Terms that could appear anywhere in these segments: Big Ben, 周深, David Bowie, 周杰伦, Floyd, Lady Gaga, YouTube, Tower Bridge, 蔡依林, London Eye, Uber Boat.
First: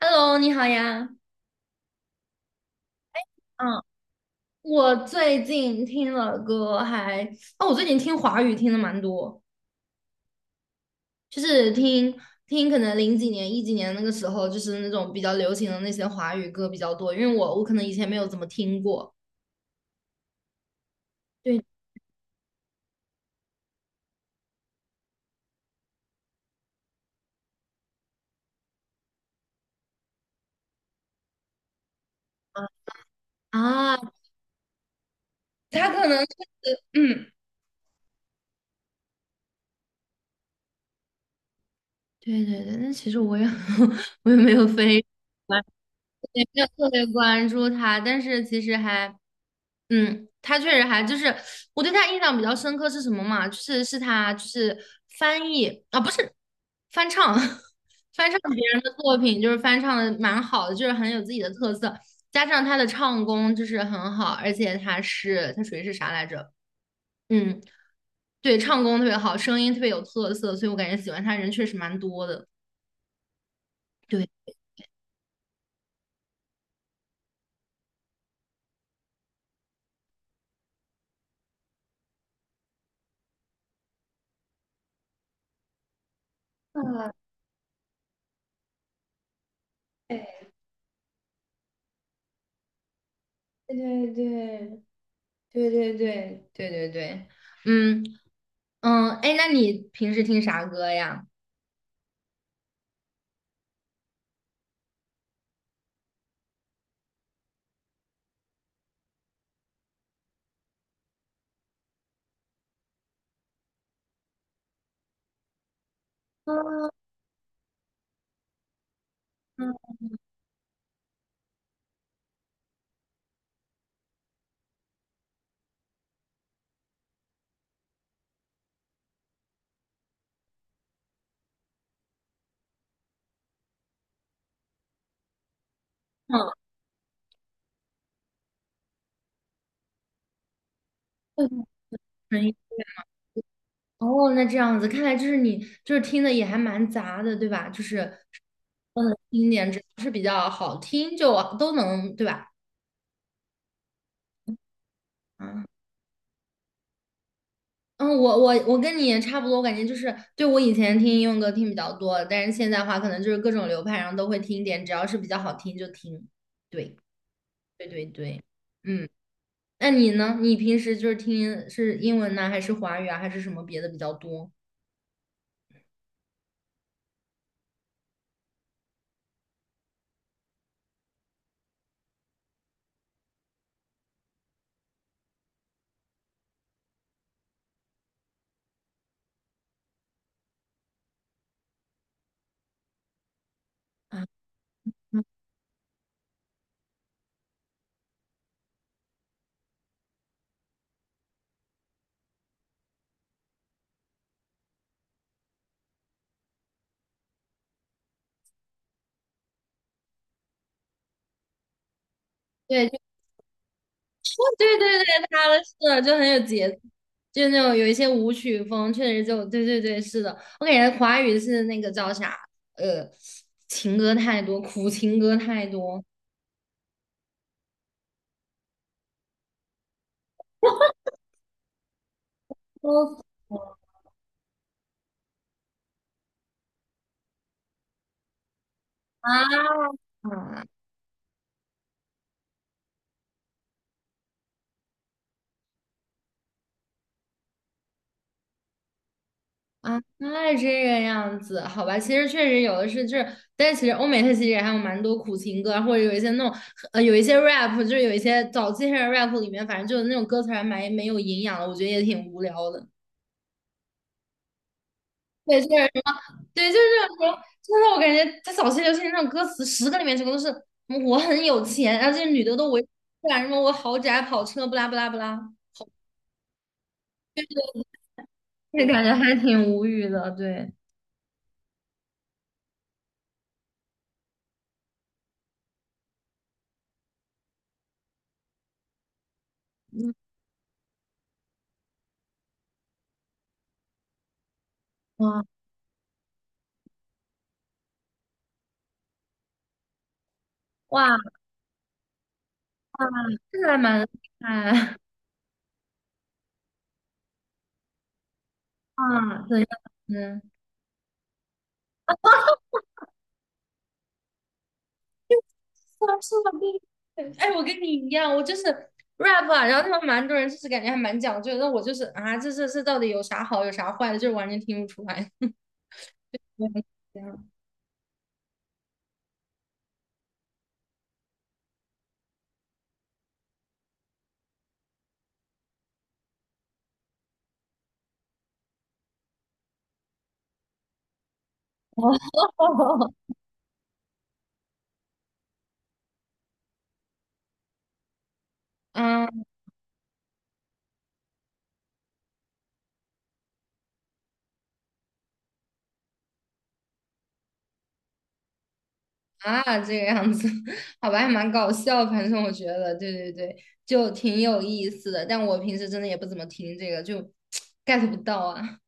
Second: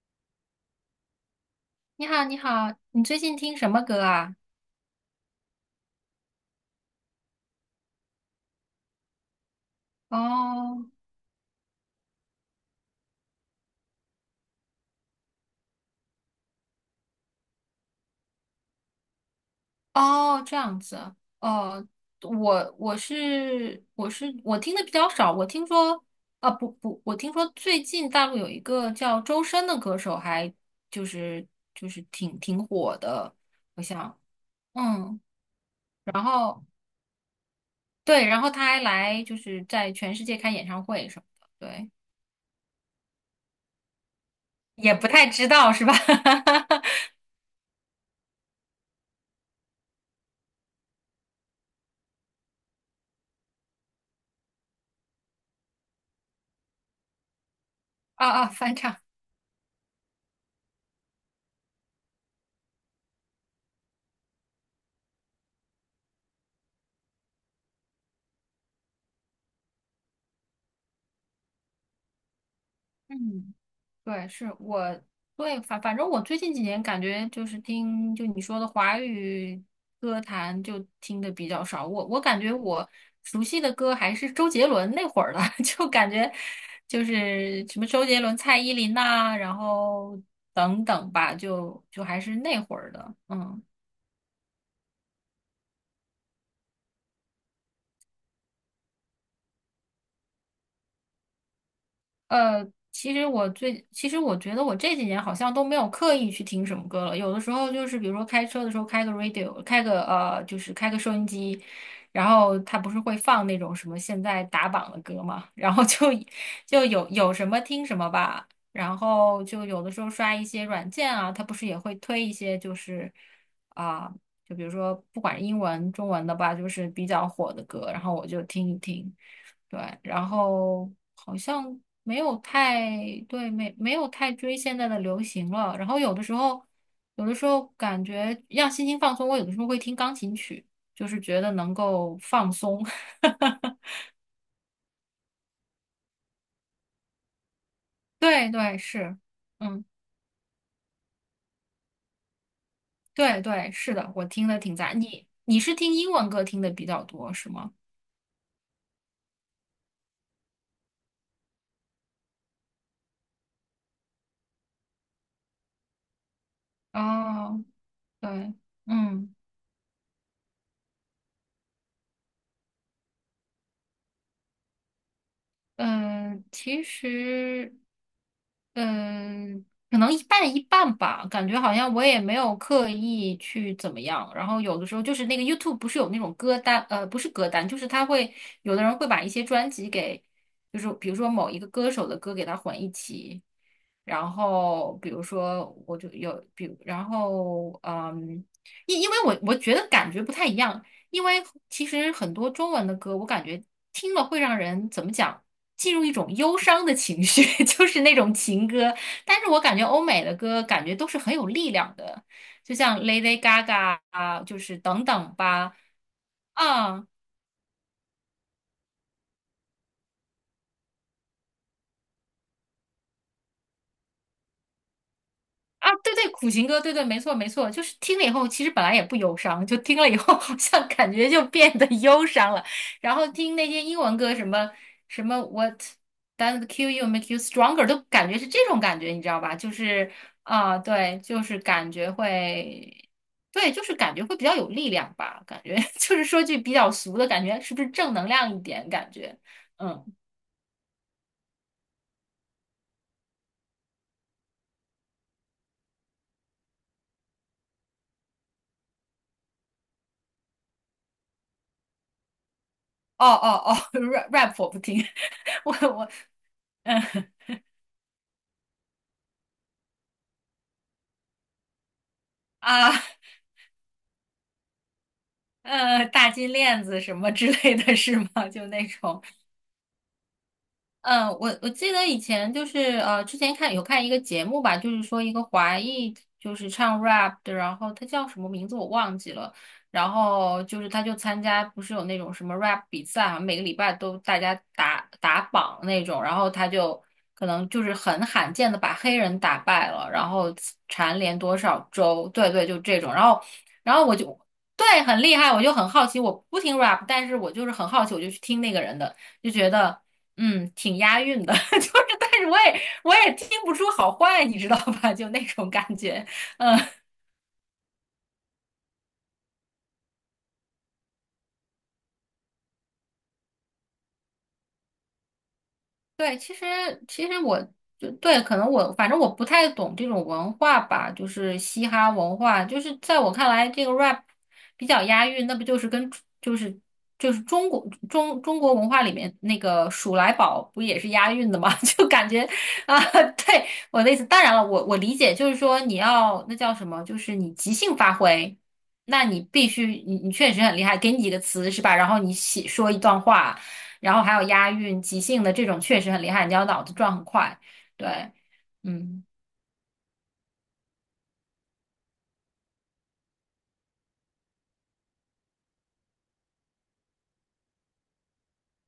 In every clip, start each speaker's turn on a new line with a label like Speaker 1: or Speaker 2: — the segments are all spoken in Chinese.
Speaker 1: Hello，你好呀。
Speaker 2: 你好，你好，你最近听什么
Speaker 1: 嗯，
Speaker 2: 歌啊？
Speaker 1: 我最近听了歌还，哦，我最近听华语听的蛮多，
Speaker 2: 哦，
Speaker 1: 就是听可能零几年、一几年那个时候，就是那种比较流行的那些华语歌比较多，因为我可能以前没有怎么听过。
Speaker 2: 哦，这样子，
Speaker 1: 对
Speaker 2: 哦，我听的比较少，我听说，啊，不不，我听说最近大陆有一个叫周深的歌手还，就是就是挺火的，我
Speaker 1: 啊，
Speaker 2: 想，嗯，
Speaker 1: 他可能
Speaker 2: 然
Speaker 1: 是
Speaker 2: 后
Speaker 1: 嗯，
Speaker 2: 对，然后他还来就是在全世界开演唱会什么的，对，
Speaker 1: 对对对，但其实我也 我也没有
Speaker 2: 也
Speaker 1: 非。
Speaker 2: 不太知 道是吧？
Speaker 1: 也没有特别 关注他，但是其实还，他确实还就是我对他印象比较深刻是什么嘛？就是是他就是翻译啊，不是翻唱，
Speaker 2: 啊
Speaker 1: 翻唱
Speaker 2: 啊，
Speaker 1: 别
Speaker 2: 翻
Speaker 1: 人的
Speaker 2: 唱，
Speaker 1: 作品，就是翻唱的蛮好的，就是很有自己的特色，加上他的唱功就是很好，而且他是他属于是啥来着？嗯，对，唱功特别好，声音特别有特色，所以我感觉喜欢他人确实蛮多的。
Speaker 2: 嗯。
Speaker 1: 对。
Speaker 2: 对，对，反正我最近几年感觉就是听就你说的华语歌坛就听的比较少，我感觉我熟悉的歌还是周杰伦那会儿的，就感觉就是什么周杰伦、蔡依林呐、然后
Speaker 1: 哎
Speaker 2: 等等吧，就还是那会儿的，嗯。
Speaker 1: 对，对对对对对对对对。嗯嗯，哎，那你平时听啥歌呀？
Speaker 2: 呃，其实其实我觉得我这几年好像都没有刻意去听什么歌了。有的时候就是，比如说开车的时候开个 radio，开个就是开个收音机，然后它不是会放那种什么现在打榜的歌嘛，然后就有什么听什么吧。然后就有的
Speaker 1: 嗯
Speaker 2: 时候刷一些软件啊，它不是也会推一些就是啊、就比如说不管是英文、中文的吧，就是比较火的歌，然后我就听一听。对，然后好像没有太，对，没有太追现在的流行了。然后有的时候，有的时候感觉让心情放松，我有的时候会听钢琴曲，就是觉得
Speaker 1: 嗯，
Speaker 2: 能够
Speaker 1: 纯
Speaker 2: 放
Speaker 1: 音
Speaker 2: 松。
Speaker 1: 哦，那这样子，看来就是你就是听的也还蛮杂的，对吧？就是
Speaker 2: 对对是，
Speaker 1: 听点只
Speaker 2: 嗯，
Speaker 1: 要是比较好听就都能，对吧？
Speaker 2: 对对是的，我听的挺杂。你
Speaker 1: 嗯
Speaker 2: 是听英文歌听的比较多是吗？
Speaker 1: 嗯，我跟你也差不多，我感觉就是对我以前听英文歌听比较多，但是现在的话可能就是各种流派，然后都会听一点，只要是比较好听就听。对
Speaker 2: 哦，
Speaker 1: 对对对，
Speaker 2: 对，
Speaker 1: 嗯，
Speaker 2: 嗯。
Speaker 1: 那你呢？你平时就是听是英文呢，还是华语啊，还是什么别的比较多？
Speaker 2: 嗯，其实，嗯，可能一半一半吧，感觉好像我也没有刻意去怎么样。然后有的时候就是那个 YouTube 不是有那种歌单，呃，不是歌单，就是他会有的人会把一些专辑给，就是比如说某一个歌手的歌给它混一起。
Speaker 1: 啊？
Speaker 2: 然后比如说我就有，比如然后嗯，因为我觉得感觉不太一样，因为其实很多中文的歌，我感觉听了会让人怎么讲？进入一种忧伤的情绪，就是那种情歌。但是我感觉欧美的歌感觉都是很有力量的，就
Speaker 1: 对，
Speaker 2: 像 Lady Gaga 啊，就是
Speaker 1: 对对对，
Speaker 2: 等等
Speaker 1: 他的是
Speaker 2: 吧，
Speaker 1: 的，就很有节奏，
Speaker 2: 啊。
Speaker 1: 就那种有一些舞曲风，确实就对对对，是的。我感觉华语是那个叫啥，呃，情歌太多，苦情歌太
Speaker 2: 啊，
Speaker 1: 多。
Speaker 2: 对对，苦情歌，对对，没错没错，就是听了以后，其实本来也不忧伤，就听了以后好像感觉就变得忧伤了。然后
Speaker 1: 都
Speaker 2: 听那些英文歌，什么什么 What doesn't kill you make you stronger，都感觉是这种感觉，你知
Speaker 1: 啊
Speaker 2: 道吧？就是啊、对，就是感觉会，对，就是感觉会比较有力量吧，感觉 就是说句比较俗的感觉，是不是正能量一点感觉？嗯，
Speaker 1: 啊，
Speaker 2: 哦
Speaker 1: 那这个样子，好吧，其实确实有的是，就是，但其实欧美它其实也还有蛮多苦情歌啊，或者有一些那种，有一些 rap,就是有一些早期的 rap 里面，反正就是那种歌词还蛮没有营养的，我觉得也挺无聊的。
Speaker 2: 哦哦 ，rap 我不听，
Speaker 1: 对，
Speaker 2: 我
Speaker 1: 就是
Speaker 2: 我
Speaker 1: 对，就是那
Speaker 2: 嗯
Speaker 1: 种，真的，我感觉他早期流行那种歌词，十个里面九个都是嗯我很有钱，然后这些女的都围
Speaker 2: 啊。
Speaker 1: 不然什么我豪宅、跑车，不拉不拉不拉，
Speaker 2: 大金链子什么之类的是吗？就
Speaker 1: 那
Speaker 2: 那
Speaker 1: 感觉
Speaker 2: 种。
Speaker 1: 还挺无语的。对，
Speaker 2: 嗯，我记得以前就是之前看有看一个节目吧，就是说一个华裔就是唱 rap 的，然后他叫什么名字我忘记了，然后就是他就参加不是有那种什么 rap 比赛啊，好像每个礼拜都大家打打
Speaker 1: 哇
Speaker 2: 榜那种，然后他就可能就是很罕见的把黑人打败了，然后
Speaker 1: 哇
Speaker 2: 蝉联多少周，对对，就这
Speaker 1: 哇，
Speaker 2: 种，然后
Speaker 1: 这个还蛮厉
Speaker 2: 我就
Speaker 1: 害
Speaker 2: 对很厉害，我就很好奇，我不听 rap，但是我就是很好奇，我就去听那个人的。
Speaker 1: 啊！
Speaker 2: 就
Speaker 1: 怎样？
Speaker 2: 觉得
Speaker 1: 嗯，
Speaker 2: 挺押韵的，就是，但是我也听不出好坏，你知道吧？就那种感
Speaker 1: 是啊
Speaker 2: 觉，
Speaker 1: 是啊，
Speaker 2: 嗯。
Speaker 1: 对。哎，我跟你一样，我就是 rap 啊，然后他们蛮多人就是感觉还蛮讲究的，那我就是啊，这到底有啥好，有啥坏的，就是完全听不出来。
Speaker 2: 对，其 实
Speaker 1: 对这
Speaker 2: 其实
Speaker 1: 样。
Speaker 2: 我就对，可能我反正我不太懂这种文化吧，就是嘻哈文化，就是在我看来，这个 rap 比较押韵，那不就是跟就是就是中国中国文化里面那个数来宝不也是押韵的吗？就感觉啊，对我的意思，当然了，我理解就是说你要那叫什么，就是你即兴发挥，
Speaker 1: 哦，
Speaker 2: 那你必须你确实很厉害，给你几个词是吧？然后你写说一段话。然后还有押韵、即兴的这种确实很厉害，你要脑子转很快。对，嗯
Speaker 1: 啊，这个样子，好吧，还蛮搞笑。反正我觉得，对对对，就挺有意思的。但我平时真的也不怎么听这个，就 get 不到啊。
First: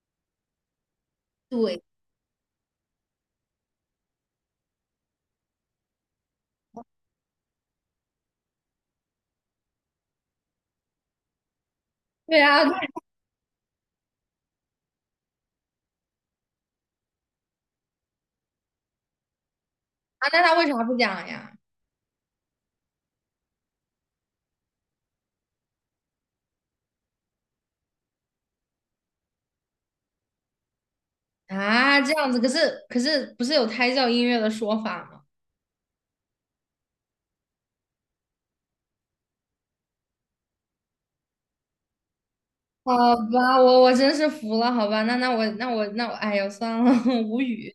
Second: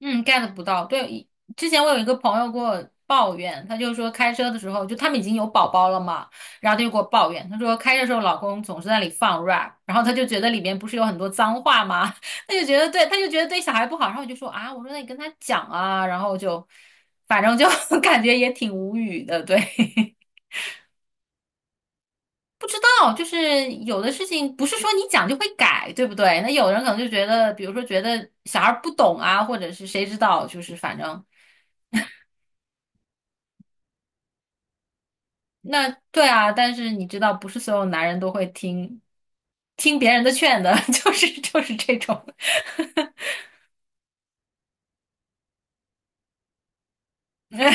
Speaker 2: 嗯，get 不到。对，之
Speaker 1: 对，
Speaker 2: 前我有一个朋友给我抱怨，他就说开车的时候，就他们已经有宝宝了嘛，然后他就给我抱怨，他说开车的时候老公总是在那里放 rap，然后他就觉得里面不是有很多脏话吗？
Speaker 1: 对
Speaker 2: 他
Speaker 1: 啊，
Speaker 2: 就
Speaker 1: 对
Speaker 2: 觉得对，他就觉得对小孩不好，然后我就说啊，我说那你跟他讲啊，然后就反正就 感觉也挺无语的，对。
Speaker 1: 啊，那他为啥不讲呀？
Speaker 2: 不知道，就是有的事情不是说你讲就会改，对不对？那有人可能就觉得，比如说觉得小孩儿不懂啊，或者是谁知道，就是反正
Speaker 1: 啊，这样子，可是不是有胎教音乐的说法吗？
Speaker 2: 那对啊。但是你知道，不是所有男人都会听听别人的劝的，就是这种。
Speaker 1: 好吧，我真是服了，好吧，那我，哎呀，算了，无语，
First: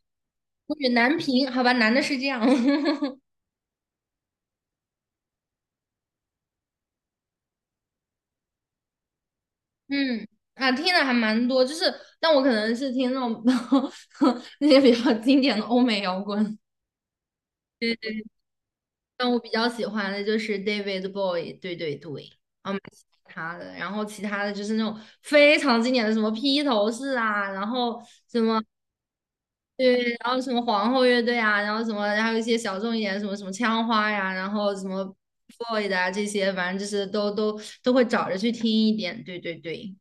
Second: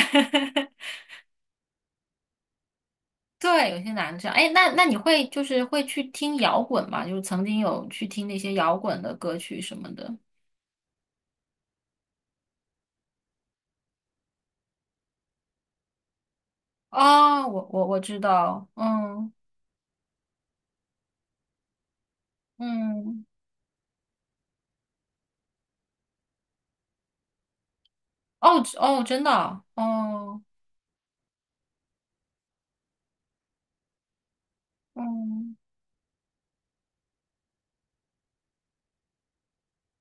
Speaker 1: 无语 难平，好吧，男的是这样。
Speaker 2: 对，有些男的这样。哎，那你会就是会去听摇滚吗？就是曾经有去听那些摇滚的歌曲什么的。
Speaker 1: 嗯，啊，听的还蛮多，就是，但我可能是听那种 那些比较经典的欧美摇滚。
Speaker 2: 哦，我
Speaker 1: 对。
Speaker 2: 知道，
Speaker 1: 但
Speaker 2: 嗯
Speaker 1: 我比较喜欢的就是 David Bowie,对对对，啊，蛮喜
Speaker 2: 嗯，
Speaker 1: 欢他的。然后其他的就是那种非常经典的，什么披头士啊，然后什么
Speaker 2: 哦哦，真的啊，
Speaker 1: 对，然后
Speaker 2: 哦。
Speaker 1: 什么皇后乐队啊，然后什么，还有一些小众一点，什么什么枪花呀，然后什么
Speaker 2: 嗯，
Speaker 1: Floyd 啊这些，反正就是都会找着去听一点。对对对，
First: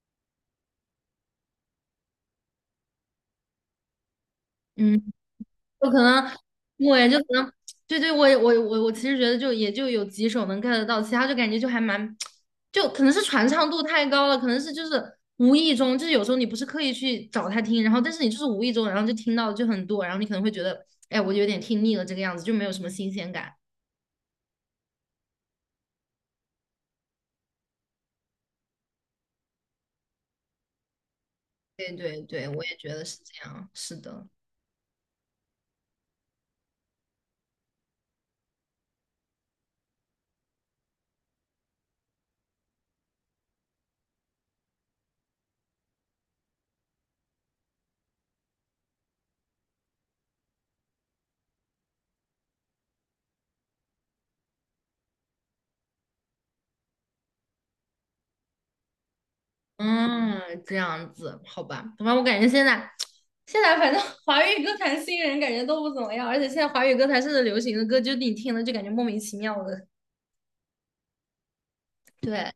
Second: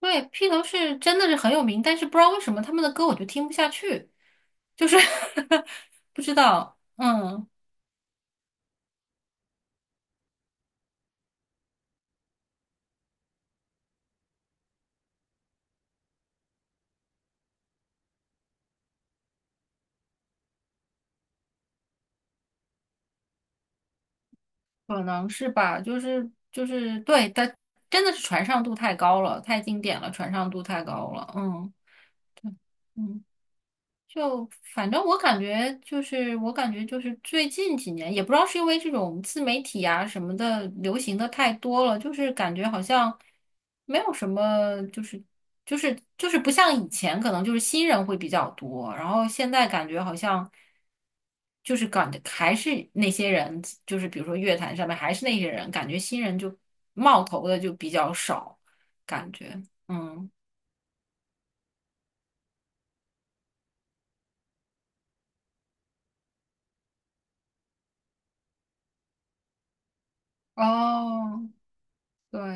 Speaker 2: 对，披头士真的是很有名，但是不知道为什么他们的歌我就听不下去，就是
Speaker 1: 嗯。就可
Speaker 2: 不
Speaker 1: 能
Speaker 2: 知道，
Speaker 1: 我也就可
Speaker 2: 嗯，
Speaker 1: 能对对，我其实觉得就也就有几首能 get 得到，其他就感觉就还蛮，就可能是传唱度太高了，可能是就是无意中，就是有时候你不是刻意去找他听，然后但是你就是无意中，然后就听到就很多，然后你可能会觉得，哎，我有点听腻了这个样子，就没有什么新鲜感。
Speaker 2: 可能是吧，就是对，它真的是传唱度太高了，太经典了，传唱度太高了，嗯
Speaker 1: 对对对，我也觉得是
Speaker 2: 嗯。
Speaker 1: 这样，是的。
Speaker 2: 就反正我感觉就是，我感觉就是最近几年，也不知道是因为这种自媒体啊什么的流行的太多了，就是感觉好像没有什么，就是就是不像以前，可能就是新人会比较多，然后现在感觉好像就是感觉还是那些人，就是比如说乐坛上面还是那些人，感觉新人就冒头的就比较少，感觉嗯
Speaker 1: 嗯，这样子，好吧，反正我感觉现在，现在反正 华语歌坛新人感觉都不怎么样，而且现在华语歌坛现在流行的歌，就你听了就感觉莫名其妙的。
Speaker 2: 哦对。
Speaker 1: 对，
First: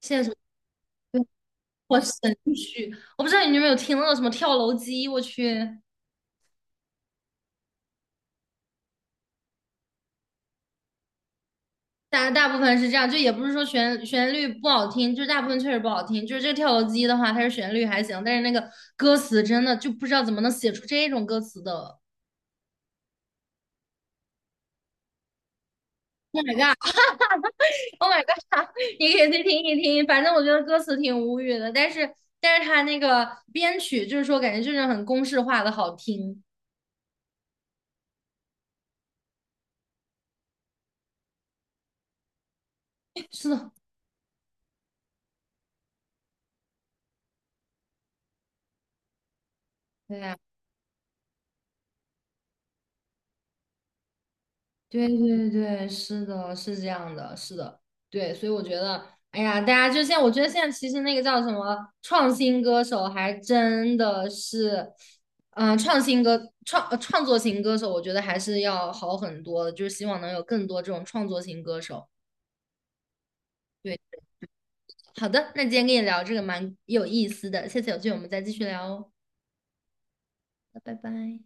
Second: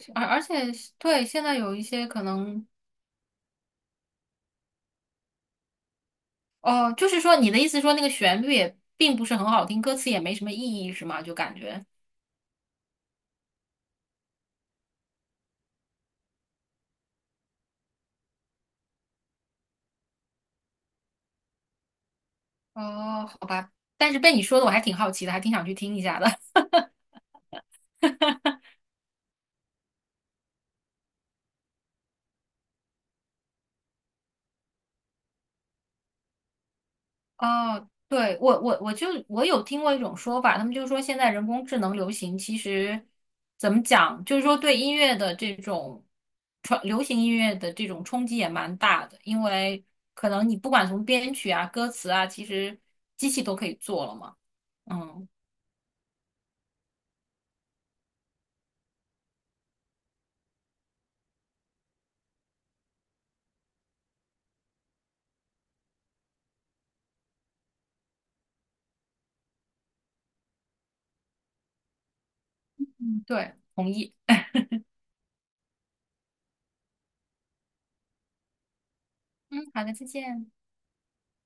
Speaker 1: 现在
Speaker 2: 而
Speaker 1: 什么
Speaker 2: 而且是对，现在有一
Speaker 1: 我
Speaker 2: 些
Speaker 1: 神
Speaker 2: 可能，
Speaker 1: 曲，我不知道你有没有听那种什么跳楼机，我去，
Speaker 2: 哦，就是说你的意思说那个旋律也并不是很好听，歌词也没什么意义，是吗？就感觉，
Speaker 1: 大部分是这样，就也不是说旋律不好听，就是大部分确实不好听，就是这个跳楼机的话，它是旋律还行，但是那个歌词真的就不知道怎么能写出这种歌词的。
Speaker 2: 哦，好吧，但是被你说的我还挺好奇的，还挺想去听一下的。
Speaker 1: Oh my god!你可以去听一听，反正我觉得歌词挺无语的，但是他那个编曲就是说，感觉就是很公式化的好听。
Speaker 2: 哦，对，我就我有听过一种说法，他们就说现在人工智能流行，其实
Speaker 1: 是的，
Speaker 2: 怎么讲，就是说对音乐的这种传流行音乐的这种冲击也蛮大的，因为
Speaker 1: 对
Speaker 2: 可
Speaker 1: 呀，
Speaker 2: 能你不管从编曲啊、歌词啊，其实机器都可以做了嘛。
Speaker 1: 对
Speaker 2: 嗯。
Speaker 1: 对对，是的，是这样的，是的，对，所以我觉得，哎呀，大家就现在，我觉得现在其实那个叫什么创新歌手，还真的是，创作型歌手，我觉得还是要好很多的，就是希望能有更多这种创作型歌手。
Speaker 2: 对，同
Speaker 1: 对。
Speaker 2: 意。
Speaker 1: 好的，那今天跟你聊这个蛮有意思的，下次有机会我们再继续聊哦，
Speaker 2: 嗯，好的，再见。
Speaker 1: 拜拜。